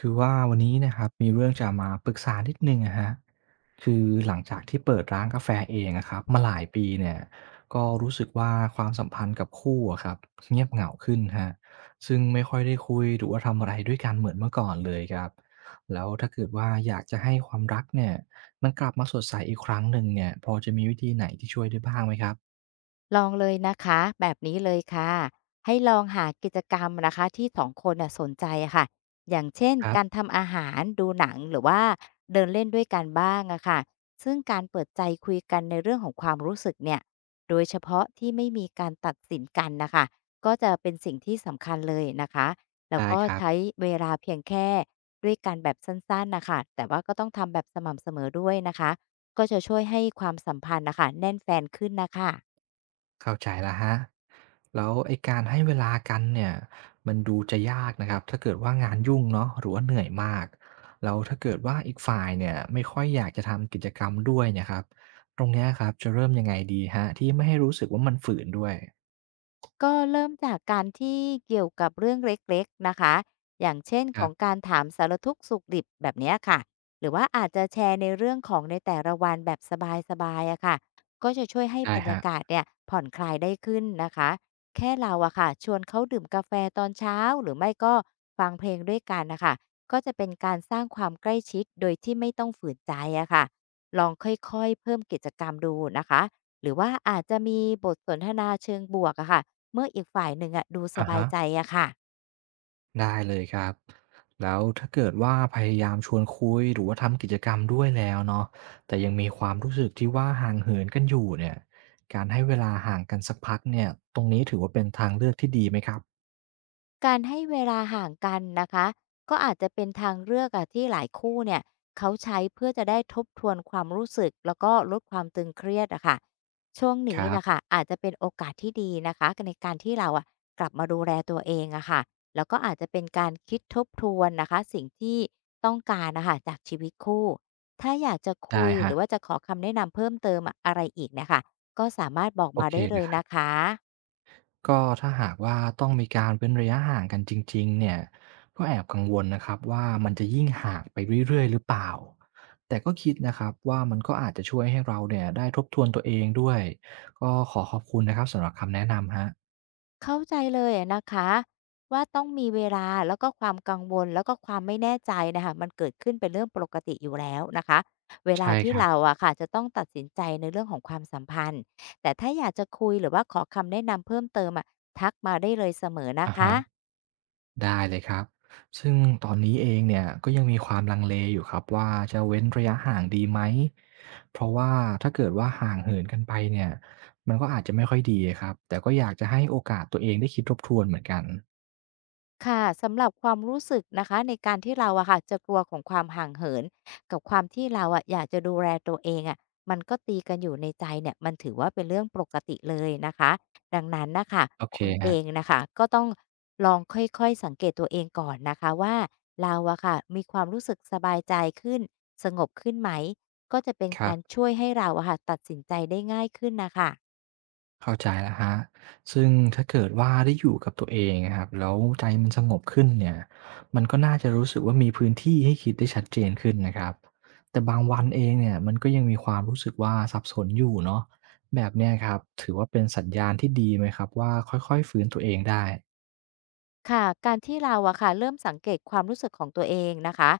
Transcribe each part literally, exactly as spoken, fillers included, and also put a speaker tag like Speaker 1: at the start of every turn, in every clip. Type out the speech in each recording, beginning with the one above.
Speaker 1: คือว่าวันนี้นะครับมีเรื่องจะมาปรึกษานิดหนึ่งอะฮะคือหลังจากที่เปิดร้านกาแฟเองอะครับมาหลายปีเนี่ยก็รู้สึกว่าความสัมพันธ์กับคู่อะครับเงียบเหงาขึ้นครับซึ่งไม่ค่อยได้คุยหรือว่าทำอะไรด้วยกันเหมือนเมื่อก่อนเลยครับแล้วถ้าเกิดว่าอยากจะให้ความรักเนี่ยมันกลับมาสดใสอีกครั้งหนึ่งเนี่ยพอจะมีวิธีไหนที่ช่วยได้บ้างไหมครับ
Speaker 2: ลองเลยนะคะแบบนี้เลยค่ะให้ลองหากิจกรรมนะคะที่สองคนน่ะสนใจอะค่ะอย่างเช่น
Speaker 1: ครั
Speaker 2: การ
Speaker 1: บ
Speaker 2: ทำอาหารดูหนังหรือว่าเดินเล่นด้วยกันบ้างอะค่ะซึ่งการเปิดใจคุยกันในเรื่องของความรู้สึกเนี่ยโดยเฉพาะที่ไม่มีการตัดสินกันนะคะก็จะเป็นสิ่งที่สำคัญเลยนะคะแล้ว
Speaker 1: ได้
Speaker 2: ก็
Speaker 1: ครับ
Speaker 2: ใช้เวลาเพียงแค่ด้วยกันแบบสั้นๆนะคะแต่ว่าก็ต้องทำแบบสม่ำเสมอด้วยนะคะก็จะช่วยให้ความสัมพันธ์นะคะแน่นแฟนขึ้นนะคะ
Speaker 1: เข้าใจแล้วฮะแล้วไอ้การให้เวลากันเนี่ยมันดูจะยากนะครับถ้าเกิดว่างานยุ่งเนาะหรือว่าเหนื่อยมากแล้วถ้าเกิดว่าอีกฝ่ายเนี่ยไม่ค่อยอยากจะทำกิจกรรมด้วยเนะครับตรงเนี้ยครับจะเริ่มยังไงดีฮะที่ไม่ให้รู้สึกว่ามันฝืนด้วย
Speaker 2: ก็เริ่มจากการที่เกี่ยวกับเรื่องเล็กๆนะคะ อย่างเช่น
Speaker 1: ค
Speaker 2: ข
Speaker 1: รั
Speaker 2: อง
Speaker 1: บ
Speaker 2: การถามสารทุกข์สุขดิบแบบเนี้ยค่ะหรือว่าอาจจะแชร์ในเรื่องของในแต่ละวันแบบสบายๆอะค่ะก็จะช่วยให้
Speaker 1: ได้
Speaker 2: บรร
Speaker 1: ฮะ
Speaker 2: ยากาศเนี่ยผ่อนคลายได้ขึ้นนะคะแค่เราอะค่ะชวนเขาดื่มกาแฟตอนเช้าหรือไม่ก็ฟังเพลงด้วยกันนะคะก็จะเป็นการสร้างความใกล้ชิดโดยที่ไม่ต้องฝืนใจอะค่ะลองค่อยๆเพิ่มกิจกรรมดูนะคะหรือว่าอาจจะมีบทสนทนาเชิงบวกอะค่ะ เมื่ออีกฝ่ายหนึ่งอะดูส
Speaker 1: อะ
Speaker 2: บาย
Speaker 1: ฮะ
Speaker 2: ใจอะค่ะ
Speaker 1: ได้เลยครับแล้วถ้าเกิดว่าพยายามชวนคุยหรือว่าทำกิจกรรมด้วยแล้วเนาะแต่ยังมีความรู้สึกที่ว่าห่างเหินกันอยู่เนี่ยการให้เวลาห่างกันสักพักเนี่ยตรงนี้ถือว่าเป็นทางเลือกที่ดีไหมครับ
Speaker 2: การให้เวลาห่างกันนะคะก็อาจจะเป็นทางเลือกอะที่หลายคู่เนี่ยเขาใช้เพื่อจะได้ทบทวนความรู้สึกแล้วก็ลดความตึงเครียดอะค่ะช่วง
Speaker 1: ค
Speaker 2: นี้
Speaker 1: รั
Speaker 2: นะคะ
Speaker 1: บ
Speaker 2: อาจจะเป็นโอกาสที่ดีนะคะกในการที่เราอะกลับมาดูแลตัวเองอะค่ะแล้วก็อาจจะเป็นการคิดทบทวนนะคะสิ่งที่ต้องการนะคะจากชีวิตคู่ถ้าอยากจะ
Speaker 1: ได้
Speaker 2: คุยห
Speaker 1: ฮะ
Speaker 2: รือว่าจะขอคำแนะนำเพิ่มเติมอะอะไรอีกเนี่ยค่ะก็สามารถบอก
Speaker 1: โอ
Speaker 2: มา
Speaker 1: เค
Speaker 2: ได้
Speaker 1: เล
Speaker 2: เล
Speaker 1: ย
Speaker 2: ย
Speaker 1: ครับ
Speaker 2: นะคะ
Speaker 1: ก็ถ้าหากว่าต้องมีการเว้นระยะห่างกันจริงๆเนี่ยก็แอบกังวลนะครับว่ามันจะยิ่งห่างไปเรื่อยๆหรือเปล่าแต่ก็คิดนะครับว่ามันก็อาจจะช่วยให้เราเนี่ยได้ทบทวนตัวเองด้วยก็ขอขอบคุณนะครับสำหรับคำแนะนำครับ
Speaker 2: เข้าใจเลยอะนะคะว่าต้องมีเวลาแล้วก็ความกังวลแล้วก็ความไม่แน่ใจนะคะมันเกิดขึ้นเป็นเรื่องปกติอยู่แล้วนะคะเวลา
Speaker 1: ใช่ค
Speaker 2: ที่
Speaker 1: รับ
Speaker 2: เราอะค่ะจะต้องตัดสินใจในเรื่องของความสัมพันธ์แต่ถ้าอยากจะคุยหรือว่าขอคำแนะนำเพิ่มเติมอะทักมาได้เลยเสมอนะ
Speaker 1: อะ
Speaker 2: คะ
Speaker 1: ฮะ ได้เลยครับ ซึ่งตอนนี้เองเนี่ยก็ยังมีความลังเลอยู่ครับว่าจะเว้นระยะห่างดีไหม เพราะว่าถ้าเกิดว่าห่างเหินกันไปเนี่ย มันก็อาจจะไม่ค่อยดีครับ แต่ก็อยากจะให้โอกาสตัวเองได้คิดทบทวนเหมือนกัน
Speaker 2: ค่ะสำหรับความรู้สึกนะคะในการที่เราอะค่ะจะกลัวของความห่างเหินกับความที่เราอะอยากจะดูแลตัวเองอะมันก็ตีกันอยู่ในใจเนี่ยมันถือว่าเป็นเรื่องปกติเลยนะคะดังนั้นนะคะ
Speaker 1: โอเค
Speaker 2: คุณเอ
Speaker 1: ฮะ
Speaker 2: งนะค่ะก็ต้องลองค่อยๆสังเกตตัวเองก่อนนะคะว่าเราอะค่ะมีความรู้สึกสบายใจขึ้นสงบขึ้นไหมก็จะเป็น
Speaker 1: ครั
Speaker 2: กา
Speaker 1: บ
Speaker 2: รช่วยให้เราอะค่ะตัดสินใจได้ง่ายขึ้นนะคะ
Speaker 1: เข้าใจแล้วฮะ ซึ่งถ้าเกิดว่าได้อยู่กับตัวเองอะครับแล้วใจมันสงบขึ้นเนี่ย มันก็น่าจะรู้สึกว่ามีพื้นที่ให้คิดได้ชัดเจนขึ้นนะครับ แต่บางวันเองเนี่ยมันก็ยังมีความรู้สึกว่าสับสนอยู่เนาะแบบเนี้ยครับถือว่าเป็นสัญญาณที่ดีไหมครับว่าค่อยๆฟื้นตัวเองได้
Speaker 2: ค่ะการที่เราอะค่ะเริ่มสังเกตความรู้สึกของตัวเองนะคะ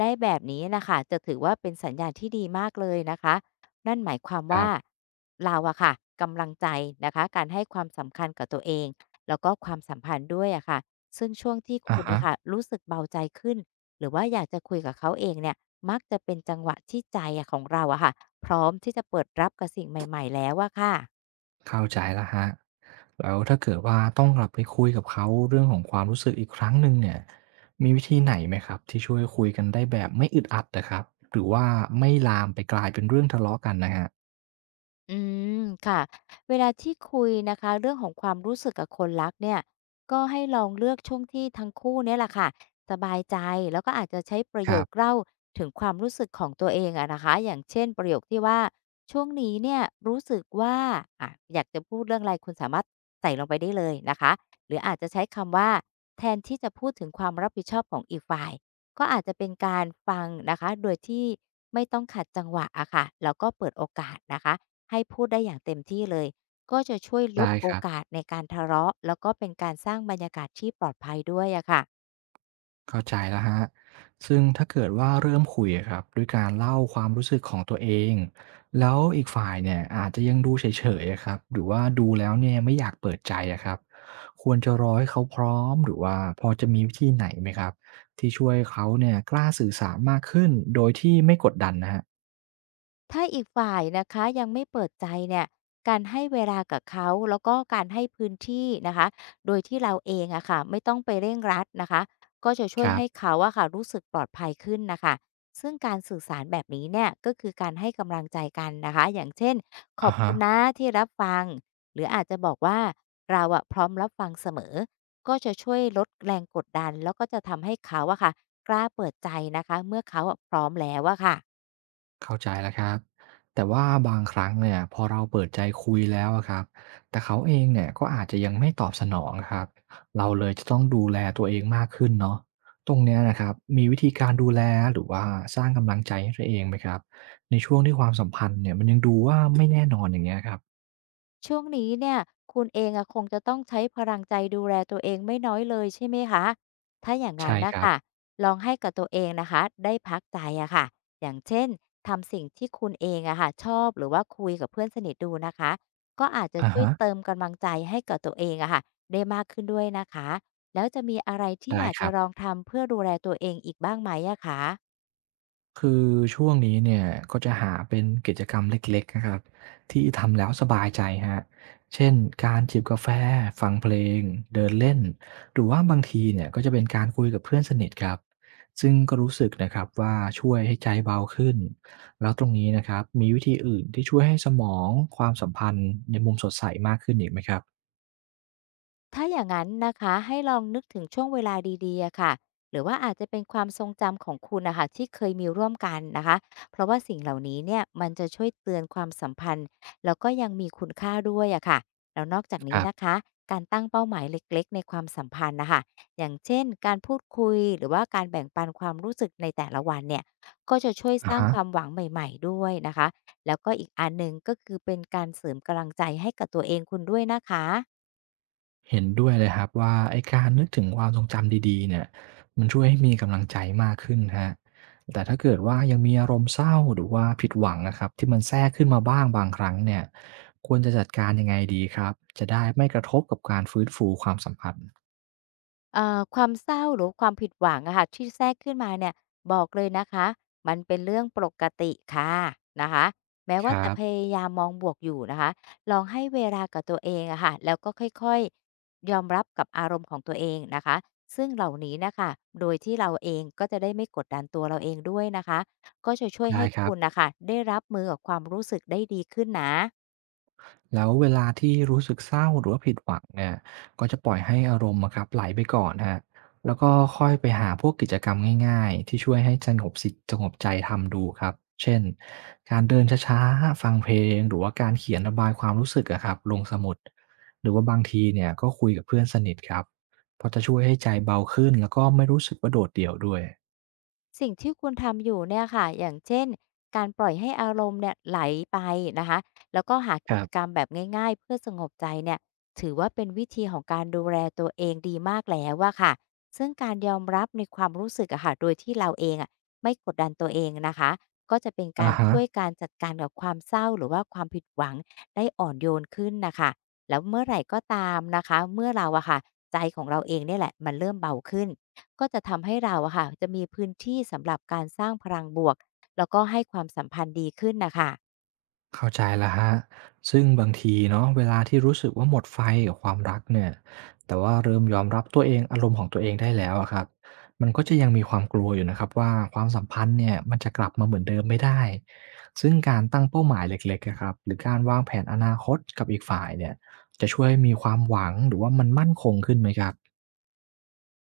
Speaker 2: ได้แบบนี้นะคะจะถือว่าเป็นสัญญาณที่ดีมากเลยนะคะนั่นหมายความ
Speaker 1: ครั
Speaker 2: ว่า
Speaker 1: บ
Speaker 2: เราอะค่ะกำลังใจนะคะการให้ความสำคัญกับตัวเองแล้วก็ความสัมพันธ์ด้วยอะค่ะซึ่งช่วงที่
Speaker 1: อะ
Speaker 2: คุณ
Speaker 1: ฮะ
Speaker 2: นะค่ะรู้สึกเบาใจขึ้นหรือว่าอยากจะคุยกับเขาเองเนี่ยมักจะเป็นจังหวะที่ใจอะของเราอะค่ะพร้อมที่จะเปิดรับกับสิ่งใหม่ๆแล้วอะค่ะ
Speaker 1: เข้าใจแล้วครับ แล้วถ้าเกิดว่าต้องกลับไปคุยกับเขาเรื่องของความรู้สึกอีกครั้งหนึ่งเนี่ยมีวิธีไหนไหมครับที่ช่วยคุยกันได้แบบไม่อึดอัดนะครับหรือว่าไม่ลามไปกลายเป็นเรื่องทะเลาะกันนะครับ
Speaker 2: อืมค่ะเวลาที่คุยนะคะเรื่องของความรู้สึกกับคนรักเนี่ยก็ให้ลองเลือกช่วงที่ทั้งคู่เนี่ยแหละค่ะสบายใจแล้วก็อาจจะใช้ประ
Speaker 1: ค
Speaker 2: โย
Speaker 1: รั
Speaker 2: ค
Speaker 1: บ
Speaker 2: เล่าถึงความรู้สึกของตัวเองอะนะคะอย่างเช่นประโยคที่ว่าช่วงนี้เนี่ยรู้สึกว่าอ่ะอยากจะพูดเรื่องอะไรคุณสามารถใส่ลงไปได้เลยนะคะหรืออาจจะใช้คำว่าแทนที่จะพูดถึงความรับผิดชอบของอีกฝ่ายก็อาจจะเป็นการฟังนะคะโดยที่ไม่ต้องขัดจังหวะอะค่ะแล้วก็เปิดโอกาสนะคะ ให้พูดได้อย่างเต็มที่เลยก็จะช่วยล
Speaker 1: ได้
Speaker 2: ดโอ
Speaker 1: ครับ
Speaker 2: กาสในการทะเลาะแล้วก็เป็นการสร้างบรรยากาศที่ปลอดภัยด้วยอะค่ะ
Speaker 1: เข้าใจแล้วฮะซึ่งถ้าเกิดว่าเริ่มคุยอะครับด้วยการเล่าความรู้สึกของตัวเองแล้วอีกฝ่ายเนี่ยอาจจะยังดูเฉยๆอะครับหรือว่าดูแล้วเนี่ยไม่อยากเปิดใจอะครับควรจะรอให้เขาพร้อมหรือว่าพอจะมีวิธีไหนไหมครับที่ช่วยเขาเนี่ยกล้าสื่อสารมากขึ้นโดยที่ไม่กดดันนะฮะ
Speaker 2: ถ้าอีกฝ่ายนะคะยังไม่เปิดใจเนี่ยการให้เวลากับเขาแล้วก็การให้พื้นที่นะคะโดยที่เราเองอะค่ะไม่ต้องไปเร่งรัดนะคะก็จะช่
Speaker 1: ค
Speaker 2: วย
Speaker 1: รั
Speaker 2: ให้
Speaker 1: บ
Speaker 2: เขาอะค่ะรู้สึกปลอดภัยขึ้นนะคะซึ่งการสื่อสารแบบนี้เนี่ยก็คือการให้กำลังใจกันนะคะอย่างเช่นข
Speaker 1: อะ
Speaker 2: อบ
Speaker 1: ฮะ
Speaker 2: คุณนะที่รับฟังหรืออาจจะบอกว่าเราอะพร้อมรับฟังเสมอก็จะช่วยลดแรงกดดันแล้วก็จะทำให้เขาอะค่ะกล้าเปิดใจนะคะเมื่อเขาอะพร้อมแล้วอะค่ะ
Speaker 1: เข้าใจแล้วครับแต่ว่าบางครั้งเนี่ยพอเราเปิดใจคุยแล้วอะครับแต่เขาเองเนี่ยก็อาจจะยังไม่ตอบสนองครับเราเลยจะต้องดูแลตัวเองมากขึ้นเนาะตรงเนี้ยนะครับมีวิธีการดูแลหรือว่าสร้างกำลังใจให้ตัวเองไหมครับในช่วงที่ความสัมพันธ์เนี่ยมันยังดูว่าไม่แน่นอนอย่างเงี้ยครับ
Speaker 2: ช่วงนี้เนี่ยคุณเองอะคงจะต้องใช้พลังใจดูแลตัวเองไม่น้อยเลยใช่ไหมคะ ถ้าอย่าง
Speaker 1: ใช่
Speaker 2: นั้น
Speaker 1: ค
Speaker 2: นะ
Speaker 1: รั
Speaker 2: คะ
Speaker 1: บ
Speaker 2: ลองให้กับตัวเองนะคะได้พักใจอะค่ะอย่างเช่นทำสิ่งที่คุณเองอะค่ะชอบหรือว่าคุยกับเพื่อนสนิทดูนะคะก็อาจจะ
Speaker 1: อะ
Speaker 2: ช่วย
Speaker 1: ฮะ
Speaker 2: เติมกำลังใจให้กับตัวเองอะค่ะได้มากขึ้นด้วยนะคะแล้วจะมีอะไรที่
Speaker 1: ได้
Speaker 2: อยาก
Speaker 1: ครั
Speaker 2: จะ
Speaker 1: บ
Speaker 2: ลองทำเพื่อดูแลตัวเองอีกบ้างไหมอะคะ
Speaker 1: คือช่วงนี้เนี่ยก็จะหาเป็นกิจกรรมเล็กๆนะครับที่ทำแล้วสบายใจฮะเช่นการจิบกาแฟฟังเพลงเดินเล่นหรือว่าบางทีเนี่ยก็จะเป็นการคุยกับเพื่อนสนิทครับซึ่งก็รู้สึกนะครับว่าช่วยให้ใจเบาขึ้นแล้วตรงนี้นะครับมีวิธีอื่นที่ช่วยให้สมองความสัมพันธ์ในมุมสดใสมากขึ้นอีกไหมครับ
Speaker 2: ถ้าอย่างนั้นนะคะให้ลองนึกถึงช่วงเวลาดีๆอะค่ะหรือว่าอาจจะเป็นความทรงจำของคุณนะคะที่เคยมีร่วมกันนะคะเพราะว่าสิ่งเหล่านี้เนี่ยมันจะช่วยเตือนความสัมพันธ์แล้วก็ยังมีคุณค่าด้วยอะค่ะแล้วนอกจาก
Speaker 1: ค
Speaker 2: นี้
Speaker 1: รั
Speaker 2: นะ
Speaker 1: บ
Speaker 2: คะการตั้งเป้าหมายเล็กๆในความสัมพันธ์นะคะอย่างเช่นการพูดคุยหรือว่าการแบ่งปันความรู้สึกในแต่ละวันเนี่ยก็จะช่วยส
Speaker 1: อะ
Speaker 2: ร้าง
Speaker 1: ฮะ
Speaker 2: ความหวังใหม่ๆด้วยนะคะแล้วก็อีกอันหนึ่งก็คือเป็นการเสริมกำลังใจให้กับตัวเองคุณด้วยนะคะ
Speaker 1: เห็นด้วยเลยครับว่าไอ้การนึกถึงความทรงจำดีๆเนี่ยมันช่วยให้มีกำลังใจมากขึ้นฮะแต่ถ้าเกิดว่ายังมีอารมณ์เศร้าหรือว่าผิดหวังนะครับที่มันแทรกขึ้นมาบ้างบางครั้งเนี่ยควรจะจัดการยังไงดีครับจะได้ไม่กระทบกับการฟื้นฟูความสัมพันธ์
Speaker 2: เอ่อความเศร้าหรือความผิดหวังอะค่ะที่แทรกขึ้นมาเนี่ยบอกเลยนะคะมันเป็นเรื่องปกติค่ะนะคะแม้
Speaker 1: ค
Speaker 2: ว่า
Speaker 1: รั
Speaker 2: จะ
Speaker 1: บ
Speaker 2: พยายามมองบวกอยู่นะคะลองให้เวลากับตัวเองอะค่ะแล้วก็ค่อยๆยอมรับกับอารมณ์ของตัวเองนะคะซึ่งเหล่านี้น่ะค่ะโดยที่เราเองก็จะได้ไม่กดดันตัวเราเองด้วยนะคะก็จะช่วย
Speaker 1: ได้
Speaker 2: ให้
Speaker 1: ครับ
Speaker 2: คุณน่ะค่ะได้รับมือกับความรู้สึกได้ดีขึ้นนะ
Speaker 1: แล้วเวลาที่รู้สึกเศร้าหรือว่าผิดหวังเนี่ยก็จะปล่อยให้อารมณ์อะครับไหลไปก่อนฮะแล้วก็ค่อยไปหาพวกกิจกรรมง่ายๆที่ช่วยให้สงบสิตสงบใจทำดูครับเช่นการเดินช้าๆฟังเพลงหรือว่าการเขียนระบายความรู้สึกอะครับลงสมุดหรือว่าบางทีเนี่ยก็คุยกับเพื่อนสนิทครับเพราะจะช่วยให้ใจเบาขึ้นแล้วก็ไม่รู้สึกว่าโดดเดี่ยวด้วย
Speaker 2: สิ่งที่คุณทำอยู่เนี่ยค่ะอย่างเช่น การปล่อยให้อารมณ์เนี่ยไหลไปนะคะแล้วก็หา
Speaker 1: ค
Speaker 2: กิ
Speaker 1: รั
Speaker 2: จกรรม
Speaker 1: บ
Speaker 2: แบบง่ายๆเพื่อสงบใจเนี่ยถือว่าเป็นวิธีของการดูแลตัวเองดีมากแล้วอะค่ะซึ่งการยอมรับในความรู้สึกอะค่ะโดยที่เราเองอะไม่กดดันตัวเองนะคะก็จะเป็น
Speaker 1: อะ
Speaker 2: การ
Speaker 1: ฮะ
Speaker 2: ช่วยการจัดการกับความเศร้าหรือว่าความผิดหวังได้อ่อนโยนขึ้นนะคะแล้วเมื่อไหร่ก็ตามนะคะเมื่อเราอะค่ะใจของเราเองเนี่ยแหละมันเริ่มเบาขึ้น ก็จะทำให้เราอะค่ะจะมีพื้นที่สำหรับการสร้างพลังบวกแล้วก็ให้ความสัมพันธ์ดีขึ้นนะคะ
Speaker 1: เข้าใจแล้วฮะซึ่งบางทีเนาะเวลาที่รู้สึกว่าหมดไฟกับความรักเนี่ยแต่ว่าเริ่มยอมรับตัวเองอารมณ์ของตัวเองได้แล้วอะครับมันก็จะยังมีความกลัวอยู่นะครับว่าความสัมพันธ์เนี่ยมันจะกลับมาเหมือนเดิมไม่ได้ซึ่งการตั้งเป้าหมายเล็กๆอะครับหรือการวางแผนอนาคตกับอีกฝ่ายเนี่ยจะช่วยให้มีความหวังหรือว่ามันมั่นคงขึ้นไหมครับ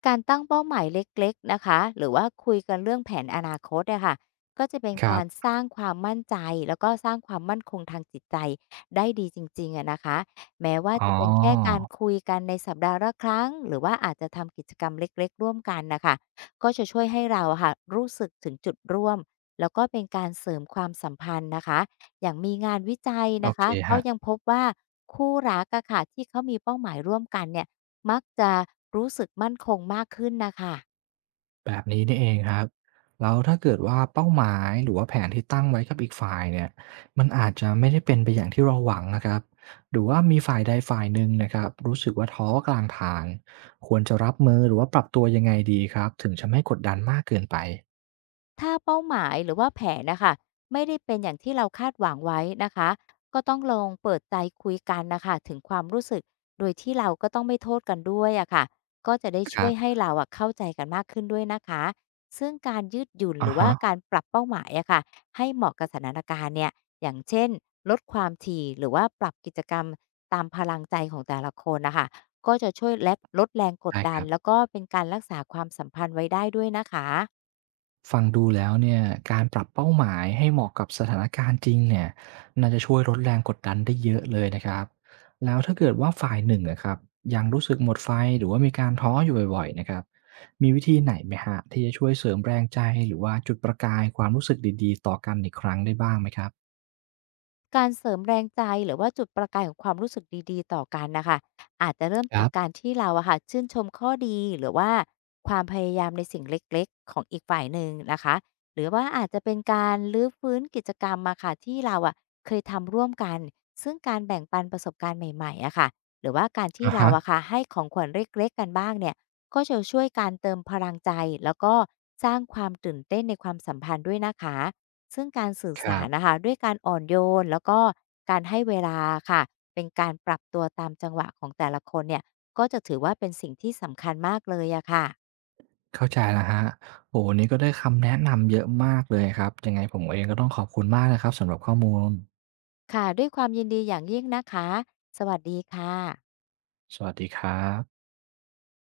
Speaker 2: การตั้งเป้าหมายเล็กๆนะคะหรือว่าคุยกันเรื่องแผนอนาคตเนี่ยค่ะก็จะเป็น
Speaker 1: ครั
Speaker 2: การ
Speaker 1: บ
Speaker 2: สร้างความมั่นใจแล้วก็สร้างความมั่นคงทางจิตใจได้ดีจริงๆอะนะคะแม้ว่า
Speaker 1: อ๋อ
Speaker 2: จะเป็นแค่การคุยกันในสัปดาห์ละครั้ง หรือว่าอาจจะทำกิจกรรมเล็กๆร่วมกันนะคะก็จะช่วยให้เราอะค่ะรู้สึกถึงจุดร่วม แล้วก็เป็นการเสริมความสัมพันธ์นะคะอย่างมีงานวิจัย
Speaker 1: โอ
Speaker 2: นะ
Speaker 1: เค
Speaker 2: คะเขา
Speaker 1: ฮะ
Speaker 2: ยังพบว่าคู่รักอะค่ะที่เขามีเป้าหมายร่วมกันเนี่ย มักจะรู้สึกมั่นคงมากขึ้นนะค่ะ
Speaker 1: แบบนี้นี่เองครับแล้วถ้าเกิดว่าเป้าหมายหรือว่าแผนที่ตั้งไว้กับอีกฝ่ายเนี่ยมันอาจจะไม่ได้เป็นไปอย่างที่เราหวังนะครับหรือว่ามีฝ่ายใดฝ่ายหนึ่งนะครับรู้สึกว่าท้อกลางทางควรจะรับมือหรือว่าปรับตัวยังไงดีครับถึงจะไม่กดดันมากเกินไป
Speaker 2: ถ้าเป้าหมายหรือว่าแผนน่ะคะไม่ได้เป็นอย่างที่เราคาดหวังไว้นะคะก็ต้องลองเปิดใจคุยกันน่ะคะถึงความรู้สึกโดยที่เราก็ต้องไม่โทษกันด้วยอะค่ะก็จะได้
Speaker 1: ค
Speaker 2: ช่
Speaker 1: รั
Speaker 2: วยให้
Speaker 1: บ
Speaker 2: เราอะเข้าใจกันมากขึ้นด้วยนะคะซึ่งการยืดหยุ่นห
Speaker 1: อะ
Speaker 2: รือว่า
Speaker 1: ฮะ
Speaker 2: การปรับเป้าหมายอะค่ะให้เหมาะกับสถานการณ์เนี่ยอย่างเช่นลดความถี่หรือว่าปรับกิจกรรมตามพลังใจของแต่ละคนนะคะก็จะช่วยและลดแรงกด
Speaker 1: ได้ค
Speaker 2: ดัน
Speaker 1: รับ
Speaker 2: แล้วก็เป็นการรักษาความสัมพันธ์ไว้ได้ด้วยนะคะ
Speaker 1: ฟังดูแล้วเนี่ยการปรับเป้าหมายให้เหมาะกับสถานการณ์จริงเนี่ยน่าจะช่วยลดแรงกดดันได้เยอะเลยนะครับแล้วถ้าเกิดว่าฝ่ายหนึ่งอะครับยังรู้สึกหมดไฟหรือว่ามีการท้ออยู่บ่อยๆนะครับมีวิธีไหนไหมฮะที่จะช่วยเสริมแรงใจหรือว่าจุดประกายความรู้สึกดีๆต่อกันอีกครั้งได้บ้างไหมครับ
Speaker 2: การเสริมแรงใจหรือว่าจุดประกายของความรู้สึกดีๆต่อกันนะคะอาจจะเริ่ม
Speaker 1: ครั
Speaker 2: จาก
Speaker 1: บ
Speaker 2: การที่เราอะค่ะชื่นชมข้อดีหรือว่าความพยายามในสิ่งเล็กๆของอีกฝ่ายหนึ่งนะคะหรือว่าอาจจะเป็นการรื้อฟื้นกิจกรรมมาค่ะที่เราอะเคยทำร่วมกันซึ่งการแบ่งปันประสบการณ์ใหม่ๆอะค่ะหรือว่าการที่
Speaker 1: อะ
Speaker 2: เรา
Speaker 1: ฮะ
Speaker 2: อะค่ะให้ของขวัญเล็กๆกันบ้างเนี่ยก็จะช่วยการเติมพลังใจแล้วก็สร้างความตื่นเต้นในความสัมพันธ์ด้วยนะคะ ซึ่งการสื่อ
Speaker 1: ค
Speaker 2: สา
Speaker 1: รั
Speaker 2: ร
Speaker 1: บ
Speaker 2: นะคะด้วยการอ่อนโยนแล้วก็การให้เวลาค่ะเป็นการปรับตัวตามจังหวะของแต่ละคนเนี่ยก็จะถือว่าเป็นสิ่งที่สำคัญมากเลยอะค่ะ
Speaker 1: เข้าใจแล้วฮะโอ้วันนี้ก็ได้คำแนะนำเยอะมากเลยครับยังไงผมเองก็ต้องขอบคุณมากนะครับสำหรับข้อมูล
Speaker 2: ค่ะด้วยความยินดีอย่างยิ่งนะคะสวัสดีค่ะ
Speaker 1: สวัสดีครับ